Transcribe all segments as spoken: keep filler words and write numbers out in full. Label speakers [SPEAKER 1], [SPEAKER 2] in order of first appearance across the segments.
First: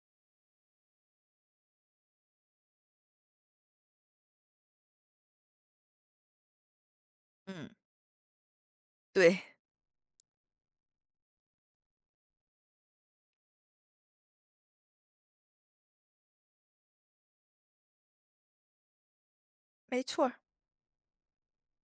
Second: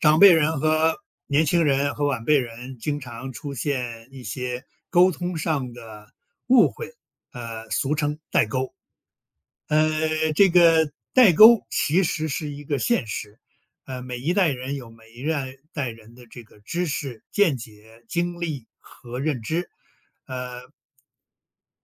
[SPEAKER 1] 长辈人和年轻人和晚辈人经常出现一些沟通上的误会，呃，
[SPEAKER 2] 嗯，
[SPEAKER 1] 俗称代沟。
[SPEAKER 2] 对，
[SPEAKER 1] 呃，这个代沟其实是一个现实，呃，每一代人有每一代代人的这个知识、见解、经历和认知，
[SPEAKER 2] 没错儿。
[SPEAKER 1] 呃，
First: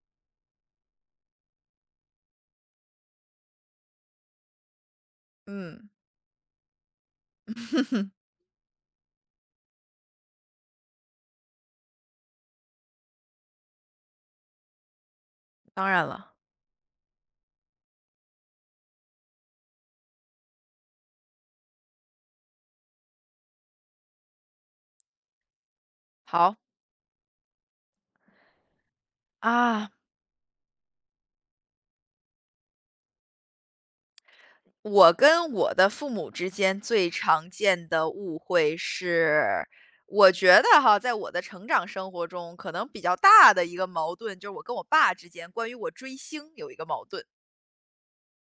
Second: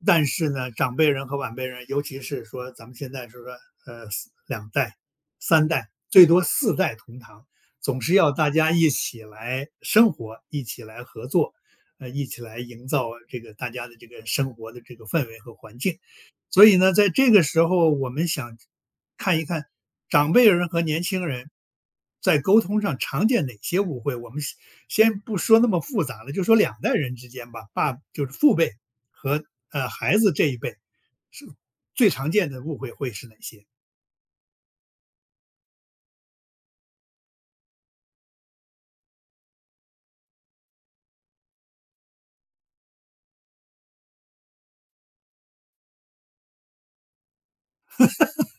[SPEAKER 1] 但是呢，长辈人和晚辈人，尤其是说咱们现在是说，呃，四两代、三
[SPEAKER 2] 嗯，
[SPEAKER 1] 代，最多四代同堂，总 是要大家一起来生活，一起来合作，呃，一起来营造这个大家的这个生活的这个氛围和环
[SPEAKER 2] 当
[SPEAKER 1] 境。
[SPEAKER 2] 然了。
[SPEAKER 1] 所以呢，在这个时候，我们想看一看长辈人和年轻人在沟通上常见哪些误会。我们先先不说那么复杂了，就说
[SPEAKER 2] 好。
[SPEAKER 1] 两代人之间吧，爸就是父辈和呃
[SPEAKER 2] 啊，
[SPEAKER 1] 孩子这一辈是最常见的误会会是哪些？
[SPEAKER 2] 我跟我的父母之间最常见的误会是，我觉得哈，在我的成长生活中，可能比较大的一个矛盾，就是我跟我爸之间关于我追星有一个矛盾。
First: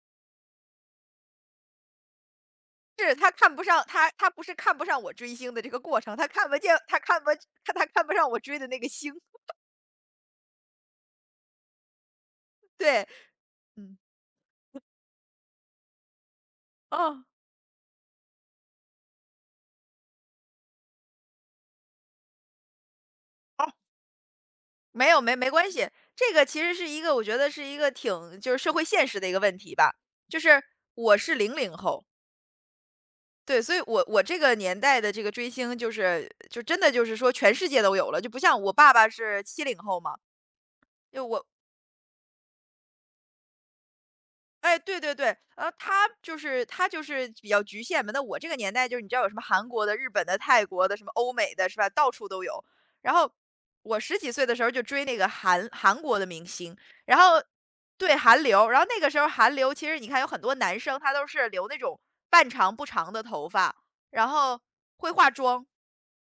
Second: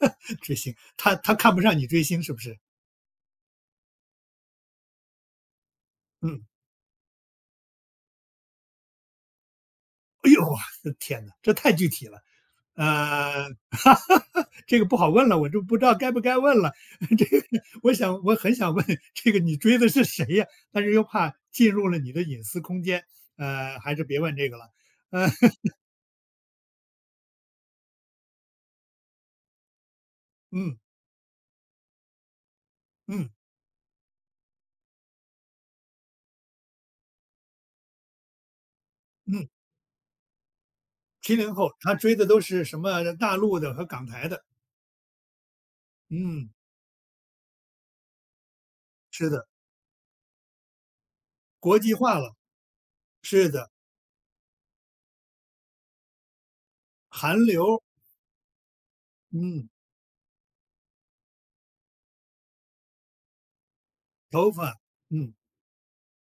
[SPEAKER 1] 追星，他他看不上你追星是不是？
[SPEAKER 2] 是他看不上，他他不是看不上我追星的这个过程，他
[SPEAKER 1] 嗯，
[SPEAKER 2] 看不见，他看不，他他看不上我追的那个星。
[SPEAKER 1] 哎呦，我的天哪，这太具体了。呃，
[SPEAKER 2] 对。
[SPEAKER 1] 哈
[SPEAKER 2] 嗯。
[SPEAKER 1] 哈，这个不好问了，我就不知道该不该问了。
[SPEAKER 2] 哦。
[SPEAKER 1] 这个，我想我很想问，这个你追的是谁呀？但是又怕进入了你的隐私空间，呃，还是别问这个了。
[SPEAKER 2] 没有，
[SPEAKER 1] 呃，
[SPEAKER 2] 没没 关系。这个其实是一个我觉得是一个挺，就是社会现实的一个问题吧。就是
[SPEAKER 1] 嗯
[SPEAKER 2] 我是零零后，
[SPEAKER 1] 嗯
[SPEAKER 2] 对，所以我我这个年代的这个追星就是就真的就是说全世界都有了，就不像我爸爸是
[SPEAKER 1] 嗯，
[SPEAKER 2] 七零后嘛，就
[SPEAKER 1] 七
[SPEAKER 2] 我，
[SPEAKER 1] 零后他追的都是什么大陆的和港台的？
[SPEAKER 2] 哎，对对对，呃，他就
[SPEAKER 1] 嗯，
[SPEAKER 2] 是他就是比较局限嘛。那我这个年代就是你知道有
[SPEAKER 1] 是
[SPEAKER 2] 什么
[SPEAKER 1] 的。
[SPEAKER 2] 韩国的、日本的、泰国的、什么欧美的，是
[SPEAKER 1] 国
[SPEAKER 2] 吧？
[SPEAKER 1] 际
[SPEAKER 2] 到
[SPEAKER 1] 化
[SPEAKER 2] 处
[SPEAKER 1] 了，
[SPEAKER 2] 都有。然后
[SPEAKER 1] 是的，
[SPEAKER 2] 我十几岁的时候就追那个韩韩国的明星，然后
[SPEAKER 1] 韩流，
[SPEAKER 2] 对韩流，然后那个时候韩
[SPEAKER 1] 嗯，
[SPEAKER 2] 流其实你看有很多男生他都是留那种半长不长的头发，然
[SPEAKER 1] 头
[SPEAKER 2] 后
[SPEAKER 1] 发，
[SPEAKER 2] 会化
[SPEAKER 1] 嗯，
[SPEAKER 2] 妆，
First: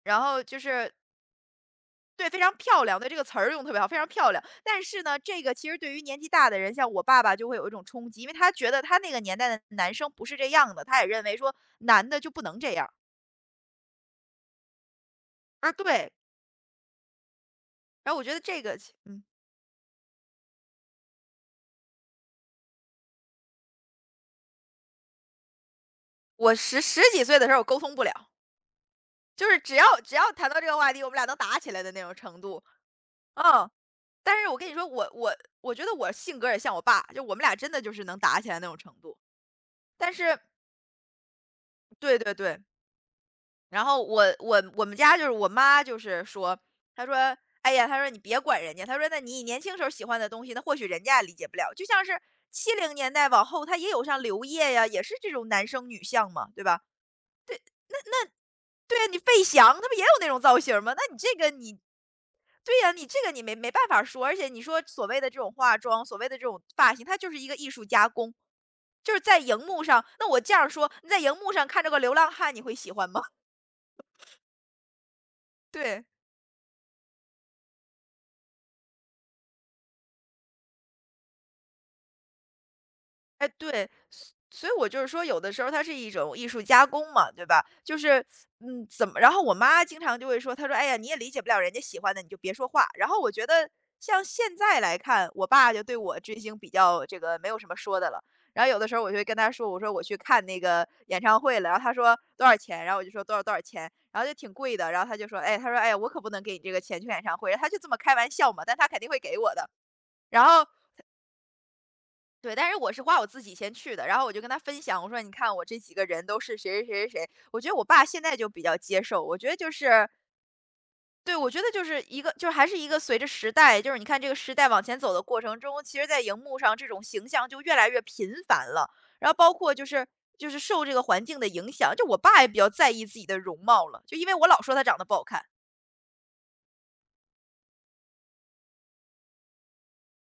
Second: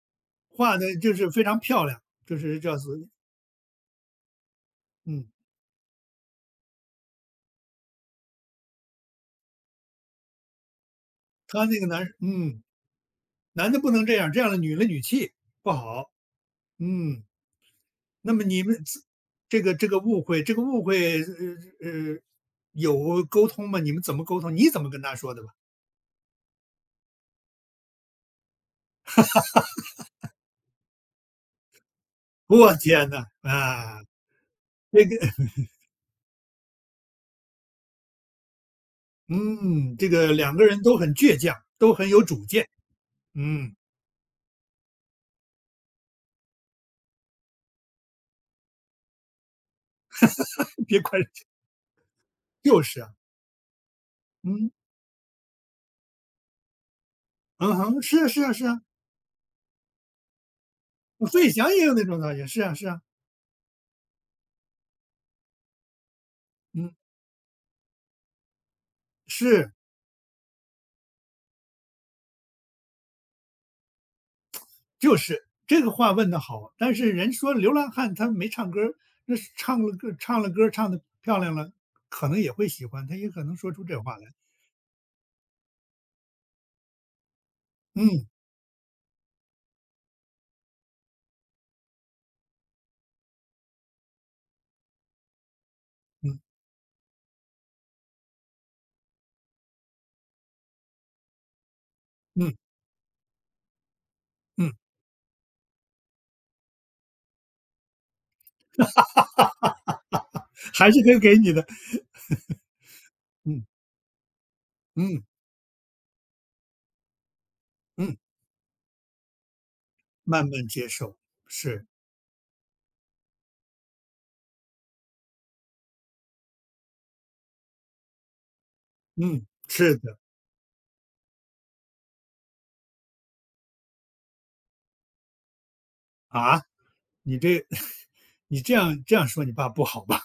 [SPEAKER 2] 然后就
[SPEAKER 1] 画
[SPEAKER 2] 是
[SPEAKER 1] 的就是非常漂亮，
[SPEAKER 2] 对，
[SPEAKER 1] 就
[SPEAKER 2] 非常
[SPEAKER 1] 是叫
[SPEAKER 2] 漂亮，
[SPEAKER 1] 是
[SPEAKER 2] 对，这个词儿用得特别好，非常漂亮。但是呢，
[SPEAKER 1] 嗯，
[SPEAKER 2] 这个其实对于年纪大的人，像我爸爸就会有一种冲击，因为他觉得他那个年代的男生不是这样的，他也认为说
[SPEAKER 1] 他那个男
[SPEAKER 2] 男的就不能
[SPEAKER 1] 嗯，
[SPEAKER 2] 这样，
[SPEAKER 1] 男的不能这样，这样的女了女气不
[SPEAKER 2] 啊，对。
[SPEAKER 1] 好，嗯，
[SPEAKER 2] 然后我觉
[SPEAKER 1] 那
[SPEAKER 2] 得
[SPEAKER 1] 么
[SPEAKER 2] 这
[SPEAKER 1] 你
[SPEAKER 2] 个
[SPEAKER 1] 们
[SPEAKER 2] 其，
[SPEAKER 1] 自，
[SPEAKER 2] 嗯，
[SPEAKER 1] 这个这个误会这个误会，呃呃，有沟通吗？你们怎么沟通？你怎么跟他说的吧？
[SPEAKER 2] 我十十几岁的时候我沟通不了，就是只要只要谈到这个话题，我们俩能打起来的那种程度，
[SPEAKER 1] 我天呐，
[SPEAKER 2] 嗯。
[SPEAKER 1] 啊，
[SPEAKER 2] 但是我跟你说，
[SPEAKER 1] 这
[SPEAKER 2] 我
[SPEAKER 1] 个
[SPEAKER 2] 我我觉得我性格也像我爸，就我们俩真的就是能打起来那种程度。
[SPEAKER 1] 嗯，这
[SPEAKER 2] 但
[SPEAKER 1] 个
[SPEAKER 2] 是
[SPEAKER 1] 两个人都很倔强，都很
[SPEAKER 2] 对
[SPEAKER 1] 有
[SPEAKER 2] 对
[SPEAKER 1] 主
[SPEAKER 2] 对，
[SPEAKER 1] 见，嗯，
[SPEAKER 2] 然后我我我们家就是我妈就是说，她说：“哎呀，”她说“你别管人家，”她说“那你年轻时候喜欢的东西，那或许
[SPEAKER 1] 别
[SPEAKER 2] 人
[SPEAKER 1] 怪
[SPEAKER 2] 家也
[SPEAKER 1] 人。
[SPEAKER 2] 理解不了。就像是七
[SPEAKER 1] 就
[SPEAKER 2] 零
[SPEAKER 1] 是啊，
[SPEAKER 2] 年代往后，他也有像刘
[SPEAKER 1] 嗯。
[SPEAKER 2] 烨呀，也是这种男生女相嘛，对吧？”对，
[SPEAKER 1] 嗯哼，是啊是啊是啊，
[SPEAKER 2] 对呀，你费翔他不也有那种造型吗？那你这个
[SPEAKER 1] 费翔
[SPEAKER 2] 你，
[SPEAKER 1] 也有那种的，也是啊
[SPEAKER 2] 对
[SPEAKER 1] 是
[SPEAKER 2] 呀，
[SPEAKER 1] 啊，
[SPEAKER 2] 你这个你没没办法说。而且你说所谓的这种化妆，所谓的这种发
[SPEAKER 1] 嗯，
[SPEAKER 2] 型，它就是一个艺术加工，就是在荧
[SPEAKER 1] 是，
[SPEAKER 2] 幕上。那我这样说，你在荧幕上看着个流浪汉，你会喜欢吗？
[SPEAKER 1] 就是 这个
[SPEAKER 2] 对。
[SPEAKER 1] 话问的好。但是人说流浪汉他没唱歌儿，那是唱了歌唱了歌儿唱的漂亮了，可能也会喜欢，他也可
[SPEAKER 2] 哎，
[SPEAKER 1] 能说出
[SPEAKER 2] 对，
[SPEAKER 1] 这话
[SPEAKER 2] 所
[SPEAKER 1] 来。
[SPEAKER 2] 所以我就是说，有的时候它是一种艺术加工嘛，对吧？就是，
[SPEAKER 1] 嗯
[SPEAKER 2] 嗯，怎么？然后我妈经常就会说，她说：“哎呀，你也理解不了人家喜欢的，你就别说话。”然后我觉得，像现在来看，我爸就对我追
[SPEAKER 1] 嗯
[SPEAKER 2] 星比较这个没有什么说的了。然后有的时候我就会跟他说：“我说我去看那个演唱会了。”然后他说多
[SPEAKER 1] 嗯
[SPEAKER 2] 少钱？然后我就说多少多少钱，然后就挺
[SPEAKER 1] 嗯，
[SPEAKER 2] 贵的。然后他就说：“哎，他说哎呀，我可不能给你这个钱去演唱会。”他就这么开玩笑嘛，但他肯定会给我的。然后
[SPEAKER 1] 还是可以给你的，
[SPEAKER 2] 对，但是我是花我自己
[SPEAKER 1] 嗯
[SPEAKER 2] 钱去的，然后我就跟他分享，我说：
[SPEAKER 1] 嗯
[SPEAKER 2] “你看我这几个人都是谁谁谁谁谁。”我觉得我爸
[SPEAKER 1] 嗯，
[SPEAKER 2] 现在就比较接受，我觉得就是
[SPEAKER 1] 慢慢接受，
[SPEAKER 2] 对，我觉得就
[SPEAKER 1] 是，
[SPEAKER 2] 是一个就是还是一个随着时代，就是你看这个时代往前走的过程中，其实在荧幕上这种形象就越来越频繁了。然后
[SPEAKER 1] 嗯，
[SPEAKER 2] 包括就
[SPEAKER 1] 是
[SPEAKER 2] 是，
[SPEAKER 1] 的。
[SPEAKER 2] 就是受这个环境的影响，就我爸也比较在意自己的容貌了，就因为我老说他长得不好看。
[SPEAKER 1] 啊，你这 你这样这样说你爸不好吧？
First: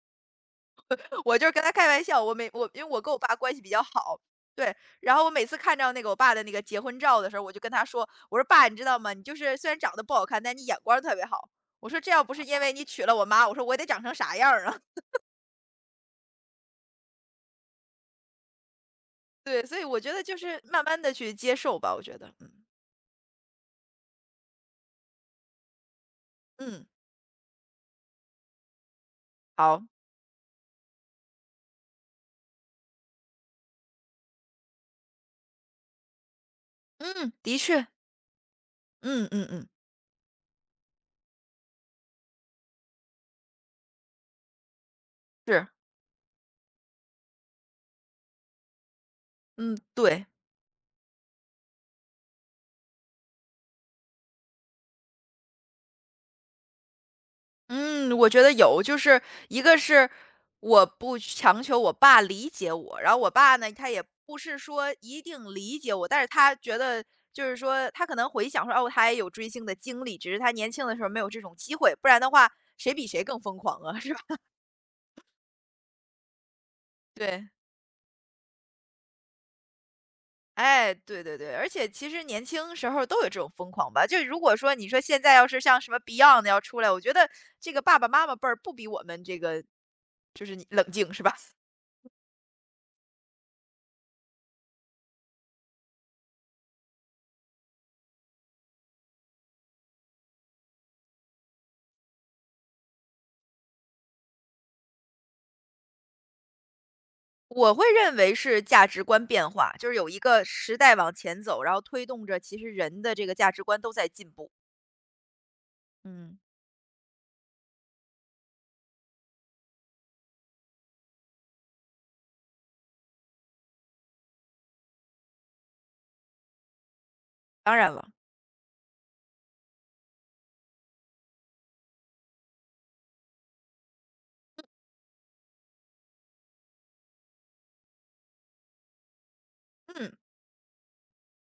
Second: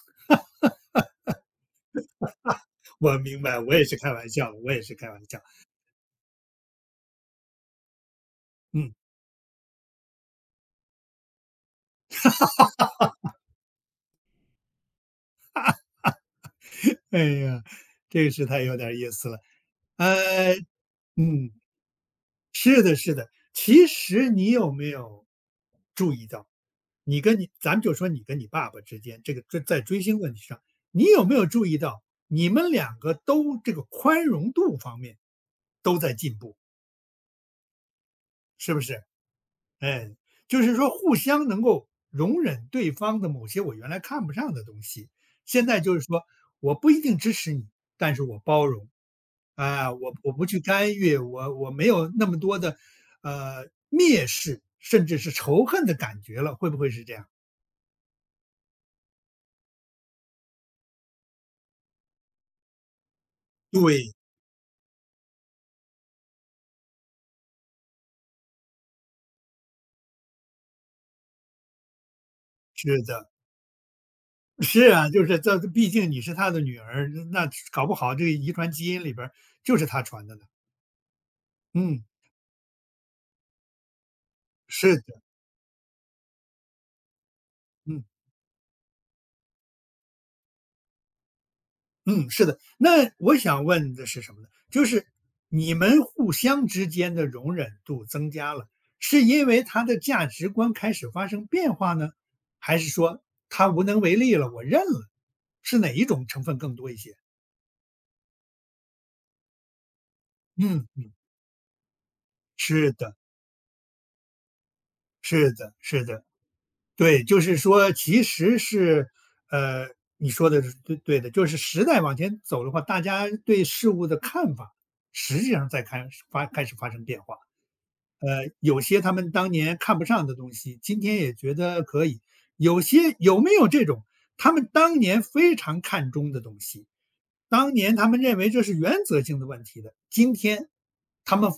[SPEAKER 2] 我就是跟他开玩笑，我每，我因为 我跟我
[SPEAKER 1] 我
[SPEAKER 2] 爸
[SPEAKER 1] 明
[SPEAKER 2] 关
[SPEAKER 1] 白，
[SPEAKER 2] 系比
[SPEAKER 1] 我
[SPEAKER 2] 较
[SPEAKER 1] 也是开
[SPEAKER 2] 好，
[SPEAKER 1] 玩笑，我
[SPEAKER 2] 对，
[SPEAKER 1] 也是开
[SPEAKER 2] 然
[SPEAKER 1] 玩
[SPEAKER 2] 后我
[SPEAKER 1] 笑，
[SPEAKER 2] 每次看到那个我爸的那个结婚照的时候，我就跟他说，我说爸，你知
[SPEAKER 1] 嗯。
[SPEAKER 2] 道吗？你就是虽然长得不好看，但你眼光特别好。我说这要不是因为你娶了我妈，我说我得长成啥样儿啊？
[SPEAKER 1] 哎呀，这个是太有点儿意思了。
[SPEAKER 2] 对，所以我觉得就
[SPEAKER 1] 呃，
[SPEAKER 2] 是慢慢的去
[SPEAKER 1] 嗯，
[SPEAKER 2] 接受吧，我觉得，嗯。
[SPEAKER 1] 是的，是的。其实你有没有注意到，
[SPEAKER 2] 嗯，
[SPEAKER 1] 你跟你咱们就说你跟你爸爸之间，这个这在
[SPEAKER 2] 好，
[SPEAKER 1] 追星问题上，你有没有注意到你们两个都这个宽容度方面都在进步，
[SPEAKER 2] 嗯，的确，
[SPEAKER 1] 是不是？
[SPEAKER 2] 嗯嗯嗯，
[SPEAKER 1] 哎，就是说互相能够容忍对方的某些我原来看不上的东西，现
[SPEAKER 2] 是，
[SPEAKER 1] 在就是说我不一定支持你，但是我包容，
[SPEAKER 2] 嗯
[SPEAKER 1] 啊，我
[SPEAKER 2] 对。
[SPEAKER 1] 我不去干预，我我没有那么多的呃蔑视，甚至是仇恨的感觉了，会不会是这样？
[SPEAKER 2] 嗯，我觉得有，就是一个是，我不强求我爸理解我，然后我爸呢，他也
[SPEAKER 1] 对，
[SPEAKER 2] 不是说一定理解我，但是他觉得就是说，他可能回想说，哦，他也有追星的经历，只是他年轻的时候没有这种机会，不然的话，
[SPEAKER 1] 是
[SPEAKER 2] 谁比谁
[SPEAKER 1] 的，
[SPEAKER 2] 更疯狂啊，是吧？
[SPEAKER 1] 是啊，就是这，毕竟你是他的女儿，
[SPEAKER 2] 对，
[SPEAKER 1] 那搞不好这个遗传基因里边儿就是他传的呢。
[SPEAKER 2] 哎，对对对，而且
[SPEAKER 1] 嗯，
[SPEAKER 2] 其实年轻时候都有这种疯狂吧。就如果说你
[SPEAKER 1] 是
[SPEAKER 2] 说
[SPEAKER 1] 的，
[SPEAKER 2] 现在要是像什么 Beyond 要出来，我觉得这个爸
[SPEAKER 1] 嗯。
[SPEAKER 2] 爸妈妈辈儿不比我们这个，就是你冷静是吧？
[SPEAKER 1] 嗯，是的。那我想问的是什么呢？就是你们互相之间的容忍度增加了，是因为他的价值观开始发生变化呢，还是说他无能为力了，我认了？是哪一种成分更多一些？
[SPEAKER 2] 我会认为是价值观变化，就是有一个时
[SPEAKER 1] 嗯，
[SPEAKER 2] 代往前走，然后推动着其实
[SPEAKER 1] 是
[SPEAKER 2] 人的
[SPEAKER 1] 的，
[SPEAKER 2] 这个价值观都在进步。
[SPEAKER 1] 是的，是的，
[SPEAKER 2] 嗯，
[SPEAKER 1] 对，就是说，其实是，呃，你说的是对对的，就是时代往前走的话，大家对事物的看法实际上在开始发开始发生变化。
[SPEAKER 2] 当然了。
[SPEAKER 1] 呃，有些他们当年看不上的东西，今天也觉得可以。有些有没有这种，他们当年非常看重的东西，当年他们认为这是原则性的问题的，
[SPEAKER 2] 嗯，
[SPEAKER 1] 今天他们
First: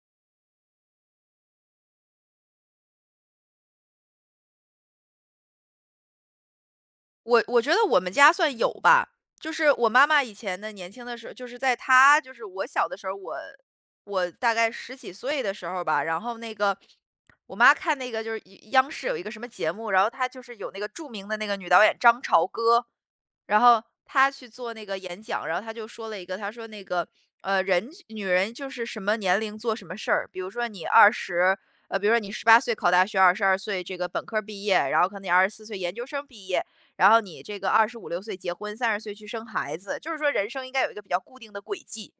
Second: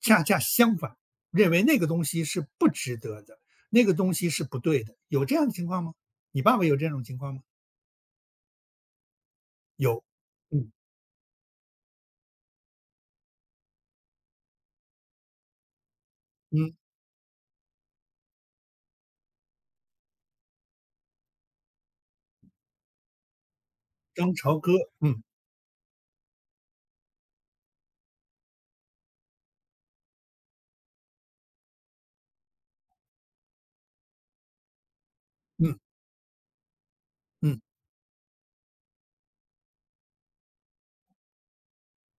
[SPEAKER 1] 恰恰相反，认为那个东西是不值得的，那个东西是不对的。有这样的情况吗？你爸爸有这种情况
[SPEAKER 2] 我
[SPEAKER 1] 吗？
[SPEAKER 2] 我觉得我们家算有吧，就是我
[SPEAKER 1] 有，
[SPEAKER 2] 妈妈以前的
[SPEAKER 1] 嗯
[SPEAKER 2] 年轻的时候，就是在她，就是我小的时候，我我大概十几岁的时候吧，然后那
[SPEAKER 1] 嗯，
[SPEAKER 2] 个我妈看那个就是一央视有一个什么节目，然后她就是有那个著名的那个女导演张朝歌，然后他
[SPEAKER 1] 张
[SPEAKER 2] 去
[SPEAKER 1] 朝歌，
[SPEAKER 2] 做那个演
[SPEAKER 1] 嗯
[SPEAKER 2] 讲，然后他就说了一个，他说那个，呃，人，女人就是什么年龄做什么事儿，比如说你二十，呃，比如说你十八岁考大学，二十二岁这个本科儿毕业，然后可能你二十四岁
[SPEAKER 1] 嗯
[SPEAKER 2] 研究生毕业，然后你这
[SPEAKER 1] 嗯
[SPEAKER 2] 个二十五六岁结婚，三十岁去生孩子，就是说人生应该有一个比较固定的轨迹。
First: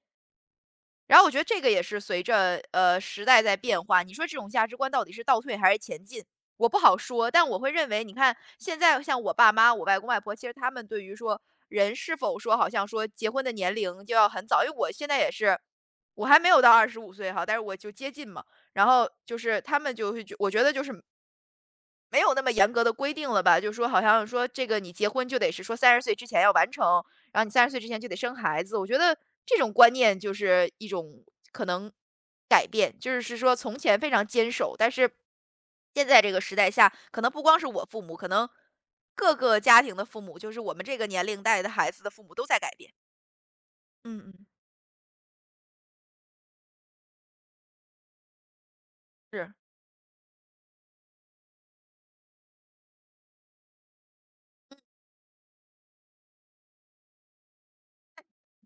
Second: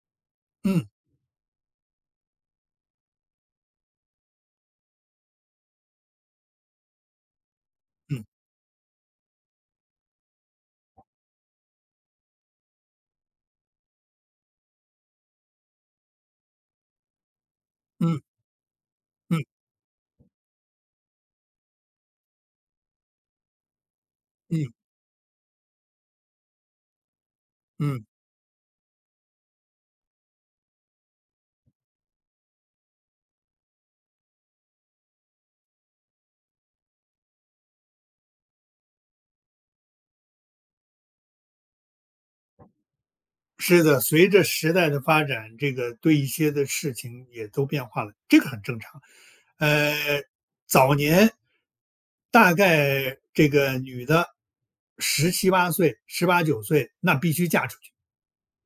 [SPEAKER 1] 嗯
[SPEAKER 2] 然后我觉得这个也是随着呃时代在变化，你说这种价值观到底是倒退还是前进，我不好说。但我会认为，你
[SPEAKER 1] 嗯
[SPEAKER 2] 看现在像我爸妈、我外公外婆，其实他们对于说人是否说好像说结婚的年龄就要很早，因为我现在也是，我还没有到二十五岁哈，但是我就接
[SPEAKER 1] 嗯
[SPEAKER 2] 近嘛。然后就
[SPEAKER 1] 嗯嗯
[SPEAKER 2] 是他们就会觉，我觉得就是没有那么严格的规定了吧，就是说好像说这
[SPEAKER 1] 嗯
[SPEAKER 2] 个你结婚就得是说三十岁之前要完成，然后你三十岁之前
[SPEAKER 1] 嗯。
[SPEAKER 2] 就得生孩子。我觉得这种观念就是一种可能改变，就是是说从前非常坚守，但是现在这个时代下，可能不光是我父母，可能各个家庭的父母，就是我们这个年龄带的孩子的父母都在改变。
[SPEAKER 1] 是的，
[SPEAKER 2] 嗯
[SPEAKER 1] 随着
[SPEAKER 2] 嗯，
[SPEAKER 1] 时代的发展，这个对一些的事情也都变化了，这个很正常。
[SPEAKER 2] 是，
[SPEAKER 1] 呃，早年大概这个女的十七八岁、十八九岁，那必须嫁出去。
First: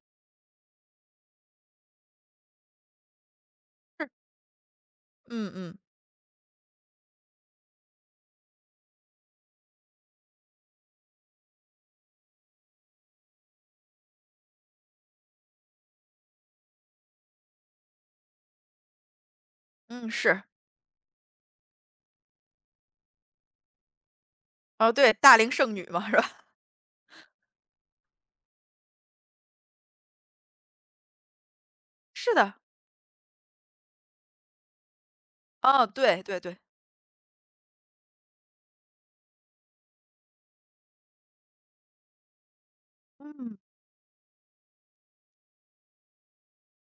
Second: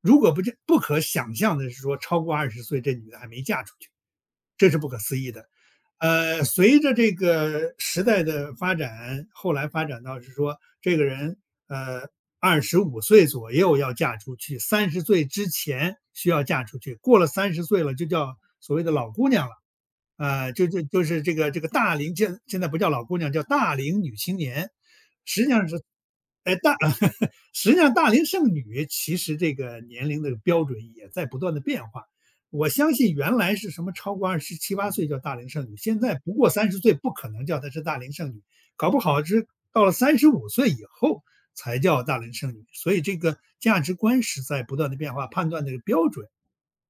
[SPEAKER 1] 如果不这不可想象的是说，超过二十岁这女的还没嫁出去，
[SPEAKER 2] 是，
[SPEAKER 1] 这是不可思议的。
[SPEAKER 2] 嗯嗯
[SPEAKER 1] 呃，随着这个时代的发展，后来发展到是说，这个人呃二十五岁左右要嫁出去，三十岁之前需要嫁出去，过了三十岁了就叫所谓的老姑娘了。
[SPEAKER 2] 嗯，是，
[SPEAKER 1] 呃，就就就是这个这个大龄，现现在不叫老姑娘，叫大龄女青年，
[SPEAKER 2] 哦对，大
[SPEAKER 1] 实际
[SPEAKER 2] 龄
[SPEAKER 1] 上
[SPEAKER 2] 剩
[SPEAKER 1] 是，
[SPEAKER 2] 女嘛，是吧？
[SPEAKER 1] 哎，大 实际上大龄剩女其实这个年龄的标准也在不断的变化。
[SPEAKER 2] 是的，
[SPEAKER 1] 我相信原来是什么超过二十七八岁叫大龄剩女，
[SPEAKER 2] 哦，
[SPEAKER 1] 现在
[SPEAKER 2] 对
[SPEAKER 1] 不
[SPEAKER 2] 对
[SPEAKER 1] 过
[SPEAKER 2] 对，
[SPEAKER 1] 三十岁不可能叫她是大龄剩女，搞不好是到了三十五岁以后才叫大龄剩女。所以这个
[SPEAKER 2] 嗯
[SPEAKER 1] 价值观是在不断的变化，判断的标准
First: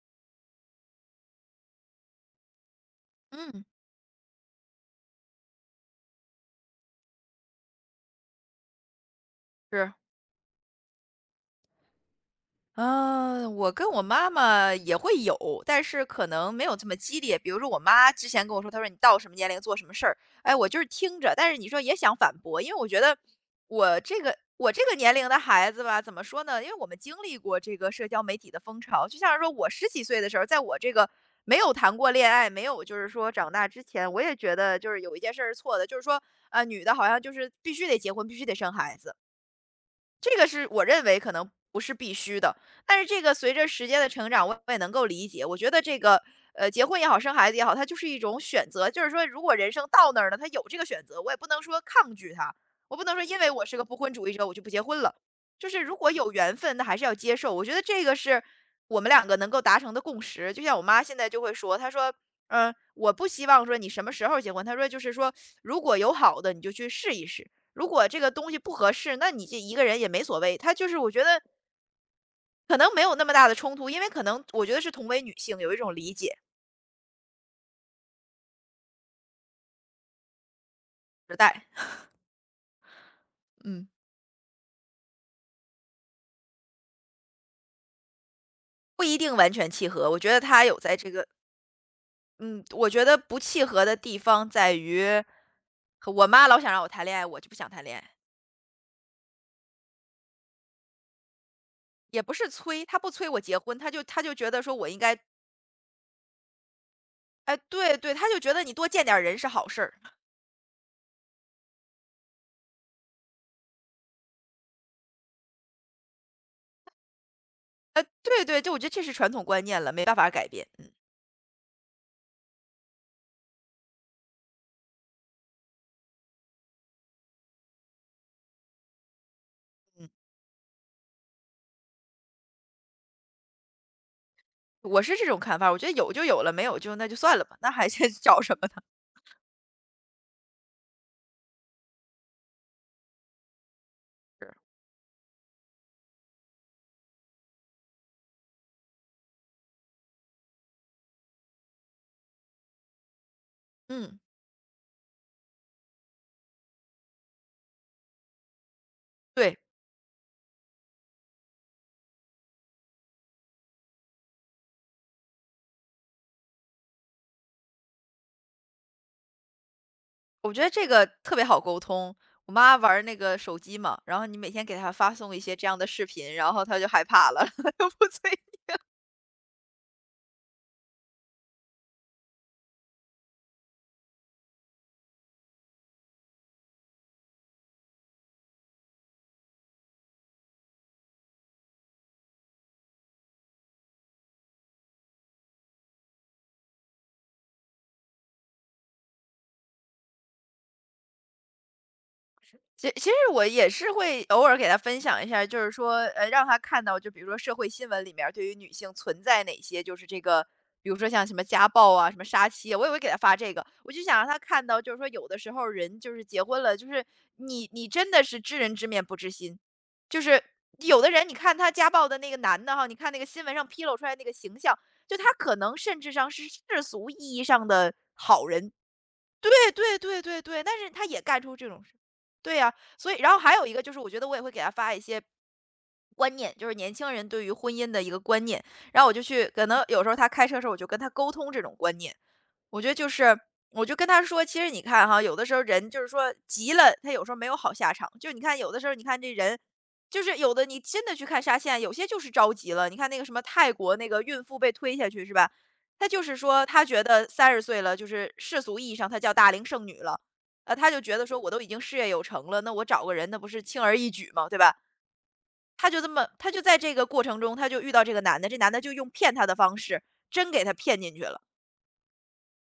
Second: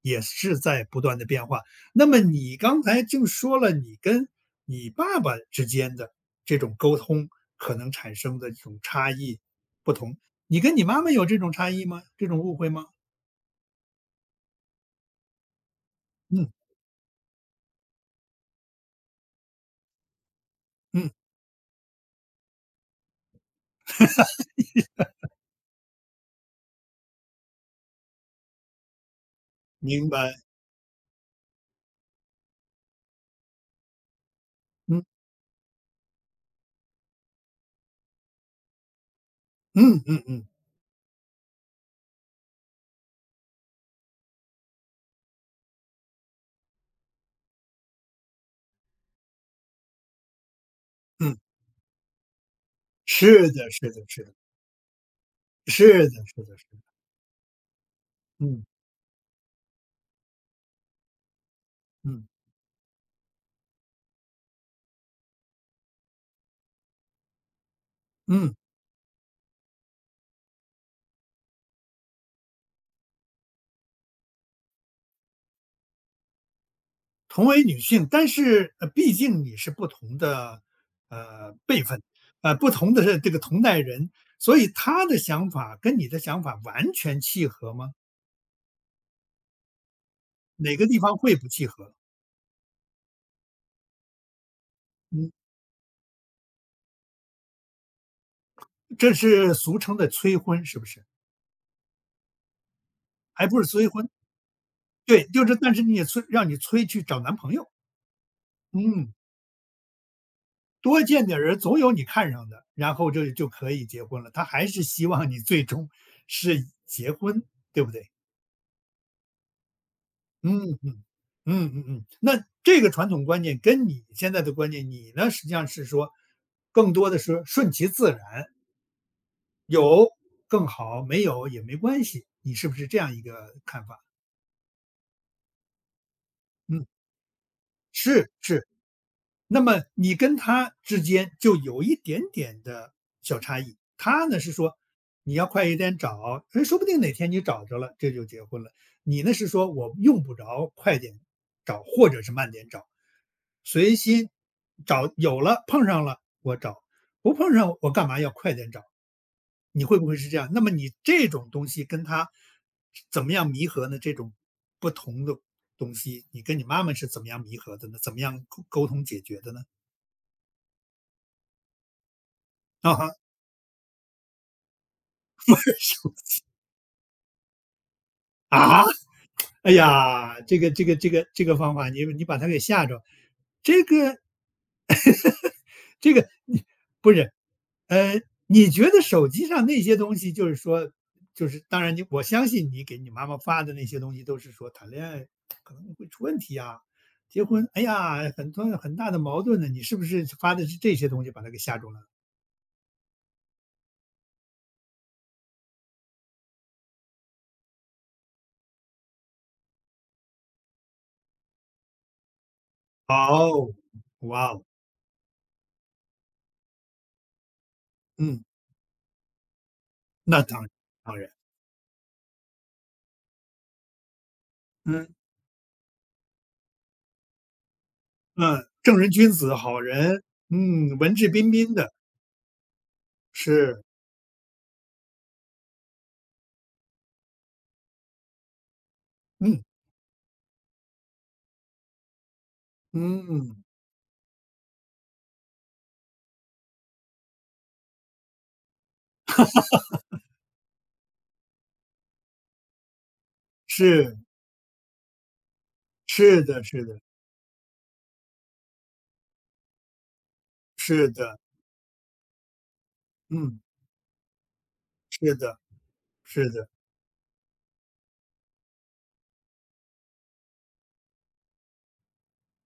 [SPEAKER 1] 也是在不断的变化。那么你刚才就说
[SPEAKER 2] 嗯，
[SPEAKER 1] 了，你跟你爸爸之间的这种沟通可能产生的这种差异、
[SPEAKER 2] 是。
[SPEAKER 1] 不同，你跟你妈妈有这种差异吗？这种误会吗？
[SPEAKER 2] 嗯，我跟我妈妈也会有，但是可
[SPEAKER 1] 嗯，
[SPEAKER 2] 能没有这么激烈。比如说，我妈之前跟我说，她说你到什么年龄做什么事儿，哎，我就是
[SPEAKER 1] 嗯，
[SPEAKER 2] 听着，但是你说也想反驳，因为我觉得我这个我这个年龄的孩子吧，怎么说呢？因为我们经历过这个社交媒体的风潮，就像是说我十几
[SPEAKER 1] 明
[SPEAKER 2] 岁的
[SPEAKER 1] 白，
[SPEAKER 2] 时候，在我这个没有谈过恋爱，没有就是说长大之前，我也觉得就是
[SPEAKER 1] 嗯。
[SPEAKER 2] 有一件事儿是错的，就是说呃，女的好像就是必须得结婚，必须得生孩子。
[SPEAKER 1] 嗯嗯
[SPEAKER 2] 这个
[SPEAKER 1] 嗯
[SPEAKER 2] 是我认为可能不是必须的，但是这个随着时间的成长，我也能够理解。我觉得这个，呃，结婚也好，生孩子也好，它就是一种选择。就是说，如果人生到那儿了，他有这个选择，我也
[SPEAKER 1] 嗯，
[SPEAKER 2] 不能说抗拒他，我不能说因为
[SPEAKER 1] 是
[SPEAKER 2] 我
[SPEAKER 1] 的
[SPEAKER 2] 是个
[SPEAKER 1] 是
[SPEAKER 2] 不
[SPEAKER 1] 的
[SPEAKER 2] 婚
[SPEAKER 1] 是
[SPEAKER 2] 主义
[SPEAKER 1] 的，
[SPEAKER 2] 者，我就不结婚了。就是如
[SPEAKER 1] 是
[SPEAKER 2] 果
[SPEAKER 1] 的
[SPEAKER 2] 有
[SPEAKER 1] 是
[SPEAKER 2] 缘
[SPEAKER 1] 的是
[SPEAKER 2] 分，
[SPEAKER 1] 的，
[SPEAKER 2] 那还是要接受。我觉得这个是
[SPEAKER 1] 嗯
[SPEAKER 2] 我们两个能够达成的共识。就像我妈现在就会说，她说，
[SPEAKER 1] 嗯
[SPEAKER 2] 嗯、我不希望说你什么时候结婚，她说就是说，如果有好的，你就去试一试。如果这个东
[SPEAKER 1] 嗯，
[SPEAKER 2] 西不合适，那你这一个人也没所谓。他就是我觉得可能没有那么大的冲突，因为可能我觉得是同为女性，有一种理解
[SPEAKER 1] 同为女性，但是，呃，毕竟你是不同的，
[SPEAKER 2] 时
[SPEAKER 1] 呃，
[SPEAKER 2] 代。
[SPEAKER 1] 辈分，呃，不同的这个同代
[SPEAKER 2] 嗯，
[SPEAKER 1] 人，所以他的想法跟你的想法完全契合吗？
[SPEAKER 2] 不一定完全契合。我觉得他
[SPEAKER 1] 哪
[SPEAKER 2] 有
[SPEAKER 1] 个
[SPEAKER 2] 在
[SPEAKER 1] 地
[SPEAKER 2] 这
[SPEAKER 1] 方
[SPEAKER 2] 个，
[SPEAKER 1] 会不契合？
[SPEAKER 2] 嗯，我觉得不契合的地方在于，
[SPEAKER 1] 嗯，
[SPEAKER 2] 我妈老想让我谈恋爱，我就不想谈恋爱，
[SPEAKER 1] 这是俗称的催婚是不是？
[SPEAKER 2] 也不是催，她不催我
[SPEAKER 1] 还
[SPEAKER 2] 结
[SPEAKER 1] 不是
[SPEAKER 2] 婚，
[SPEAKER 1] 催
[SPEAKER 2] 她就
[SPEAKER 1] 婚，
[SPEAKER 2] 她就觉得说我应该。
[SPEAKER 1] 对，就是但是你也催让你催去找男朋
[SPEAKER 2] 哎，
[SPEAKER 1] 友，
[SPEAKER 2] 对对，她就觉得你多见
[SPEAKER 1] 嗯。
[SPEAKER 2] 点儿人是好事儿。
[SPEAKER 1] 多见点人，总有你看上的，然后就就可以结婚了。他还是希望你最终是结婚，对不
[SPEAKER 2] 哎，
[SPEAKER 1] 对？
[SPEAKER 2] 对对，就我觉得这是传统观念了，没办法改变。
[SPEAKER 1] 嗯
[SPEAKER 2] 嗯
[SPEAKER 1] 嗯嗯嗯嗯。那这个传统观念跟你现在的观念，你呢实际上是说，更多的是顺其自然，有
[SPEAKER 2] 嗯。
[SPEAKER 1] 更好，没有也没关系。你是不是这样一个看法？
[SPEAKER 2] 我是这种看法，我觉得有就有了，没有
[SPEAKER 1] 嗯，
[SPEAKER 2] 就那就算了吧，那还去
[SPEAKER 1] 是
[SPEAKER 2] 找什
[SPEAKER 1] 是。
[SPEAKER 2] 么呢？
[SPEAKER 1] 那么你跟他之间就有一点点的小差异。他呢是说你要快一点找，哎，说不定哪天你找着了，这就结婚了。你呢是说我用不着快点找，或者是慢点找，随
[SPEAKER 2] 嗯，
[SPEAKER 1] 心找，有了碰上了我找，不碰上我干嘛要快点找？
[SPEAKER 2] 对，
[SPEAKER 1] 你会不会是这样？那么你这种东西跟他怎么样弥合呢？这种不同的东西，你跟你妈妈是怎么样弥合的呢？怎么样沟沟通解决的呢？
[SPEAKER 2] 我觉得这个特别好沟通。我妈玩
[SPEAKER 1] 啊
[SPEAKER 2] 儿
[SPEAKER 1] 哈，
[SPEAKER 2] 那个手机嘛，然后你每天给她发送一些这样的视频，然后她就害怕了，她就不催。
[SPEAKER 1] 啊！哎呀，这个这个这个这个方法，你你把他给吓着，这个这个你不是呃，你觉得手机上那些东西，就是说，就是当然你我相信你给你妈妈发的那些东西，都是说谈恋爱可能会出问题啊，结婚哎呀很多很大的矛盾呢，你是不是发的是这些东西把他给吓住了？
[SPEAKER 2] 其其实我也是会偶尔给他分享一下，就是说，呃，让他看到，就比如说社会新闻里面儿对于女性存在哪些，就是这个，比如说像什么家暴啊、什么杀妻啊，我也会给他发这个。
[SPEAKER 1] 哦，
[SPEAKER 2] 我就想让他
[SPEAKER 1] 哇哦，
[SPEAKER 2] 看到，就是说有的时候人就是结婚了，就是你你真的是
[SPEAKER 1] 嗯，
[SPEAKER 2] 知人知面不知心，就
[SPEAKER 1] 那
[SPEAKER 2] 是
[SPEAKER 1] 当然，
[SPEAKER 2] 有的
[SPEAKER 1] 当
[SPEAKER 2] 人，
[SPEAKER 1] 然。
[SPEAKER 2] 你看他家暴的那个男的哈，你看那个新闻上披露出来那个形象，
[SPEAKER 1] 嗯
[SPEAKER 2] 就他可能甚至上是世俗意义上的好
[SPEAKER 1] 嗯，
[SPEAKER 2] 人，
[SPEAKER 1] 正人君
[SPEAKER 2] 对
[SPEAKER 1] 子、好
[SPEAKER 2] 对对
[SPEAKER 1] 人，
[SPEAKER 2] 对对，但是
[SPEAKER 1] 嗯，
[SPEAKER 2] 他
[SPEAKER 1] 文
[SPEAKER 2] 也
[SPEAKER 1] 质
[SPEAKER 2] 干
[SPEAKER 1] 彬
[SPEAKER 2] 出这
[SPEAKER 1] 彬
[SPEAKER 2] 种事，
[SPEAKER 1] 的，
[SPEAKER 2] 对呀、所以然后还有一个
[SPEAKER 1] 是，
[SPEAKER 2] 就是，我觉得我也会给他发一些观念，就是年轻人对于婚姻的一个观念，然后我就去，
[SPEAKER 1] 嗯
[SPEAKER 2] 可能有时候他开车的时候，我就跟他沟通这种观念，我觉得就是，
[SPEAKER 1] 嗯，
[SPEAKER 2] 我就跟他说，其实你看哈，有的时候人就是说急了，他有时候没有好下场。就你看，有的时候你看这人，就是有的你真的去看沙县，有些就是着急了。你看那个什么泰国那
[SPEAKER 1] 是，
[SPEAKER 2] 个孕妇被推下去是吧？他就是
[SPEAKER 1] 是的
[SPEAKER 2] 说，他
[SPEAKER 1] 是的
[SPEAKER 2] 觉得三十岁了，就是世俗意义上她叫大龄剩女了，呃，他就
[SPEAKER 1] 是
[SPEAKER 2] 觉得说
[SPEAKER 1] 的，
[SPEAKER 2] 我都已经事业有成了，那我找个人那不
[SPEAKER 1] 嗯，
[SPEAKER 2] 是轻而易举吗？对吧？
[SPEAKER 1] 是的
[SPEAKER 2] 他就这么，
[SPEAKER 1] 是
[SPEAKER 2] 他就
[SPEAKER 1] 的，
[SPEAKER 2] 在这个过程中，他就遇到这个男的，这男的就用骗她的方式，真给她骗进去了。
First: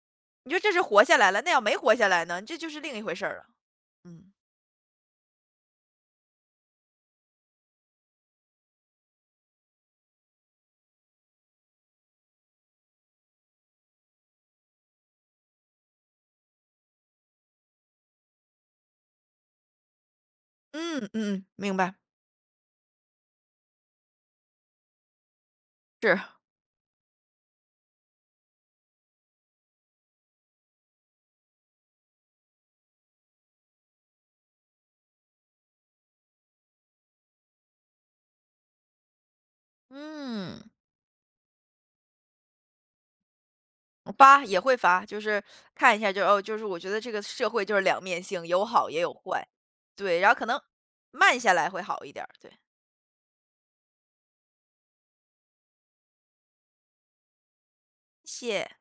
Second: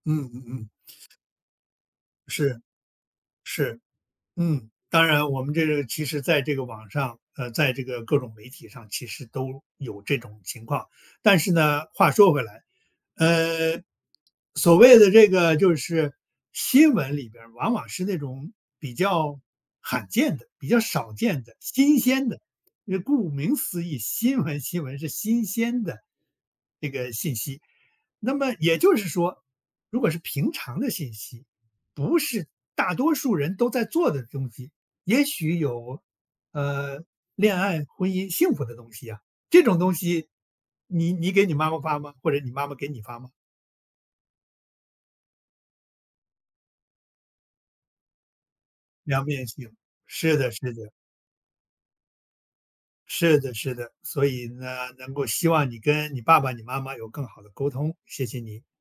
[SPEAKER 1] 嗯嗯
[SPEAKER 2] 你说
[SPEAKER 1] 嗯，
[SPEAKER 2] 这是活下来了，那要没活下来呢，这
[SPEAKER 1] 是
[SPEAKER 2] 就是另一回事儿了。
[SPEAKER 1] 是。
[SPEAKER 2] 嗯。
[SPEAKER 1] 嗯，当然，我们这个其实在这个网上，呃，在这个各种媒体上，其实都有这种情况。但是呢，话说回来，呃，所谓的这个就是新闻里边儿，往往是那种比较罕见的、比较
[SPEAKER 2] 嗯
[SPEAKER 1] 少见
[SPEAKER 2] 嗯，
[SPEAKER 1] 的、
[SPEAKER 2] 明白，
[SPEAKER 1] 新鲜的。因为顾名思义，新闻新闻是新鲜的
[SPEAKER 2] 是。
[SPEAKER 1] 这个信息。那么也就是说，如果是平常的信息，不是大多数人都在做的东西，也许有，呃，恋爱、婚姻、幸福的东西啊，这种东西，
[SPEAKER 2] 嗯，
[SPEAKER 1] 你你给你妈妈发吗？或者你妈妈给你发吗？
[SPEAKER 2] 发也会发，就是看一下就哦，就是我觉得这个社会就是两面性，有好也有
[SPEAKER 1] 两面
[SPEAKER 2] 坏，
[SPEAKER 1] 性，
[SPEAKER 2] 对，然后
[SPEAKER 1] 是
[SPEAKER 2] 可
[SPEAKER 1] 的，
[SPEAKER 2] 能
[SPEAKER 1] 是的，
[SPEAKER 2] 慢下来会好一点儿，对，
[SPEAKER 1] 是的，是的。所以呢，能够希望你跟你爸爸、你妈妈有更好的沟通，谢谢
[SPEAKER 2] 谢
[SPEAKER 1] 你。
[SPEAKER 2] 谢。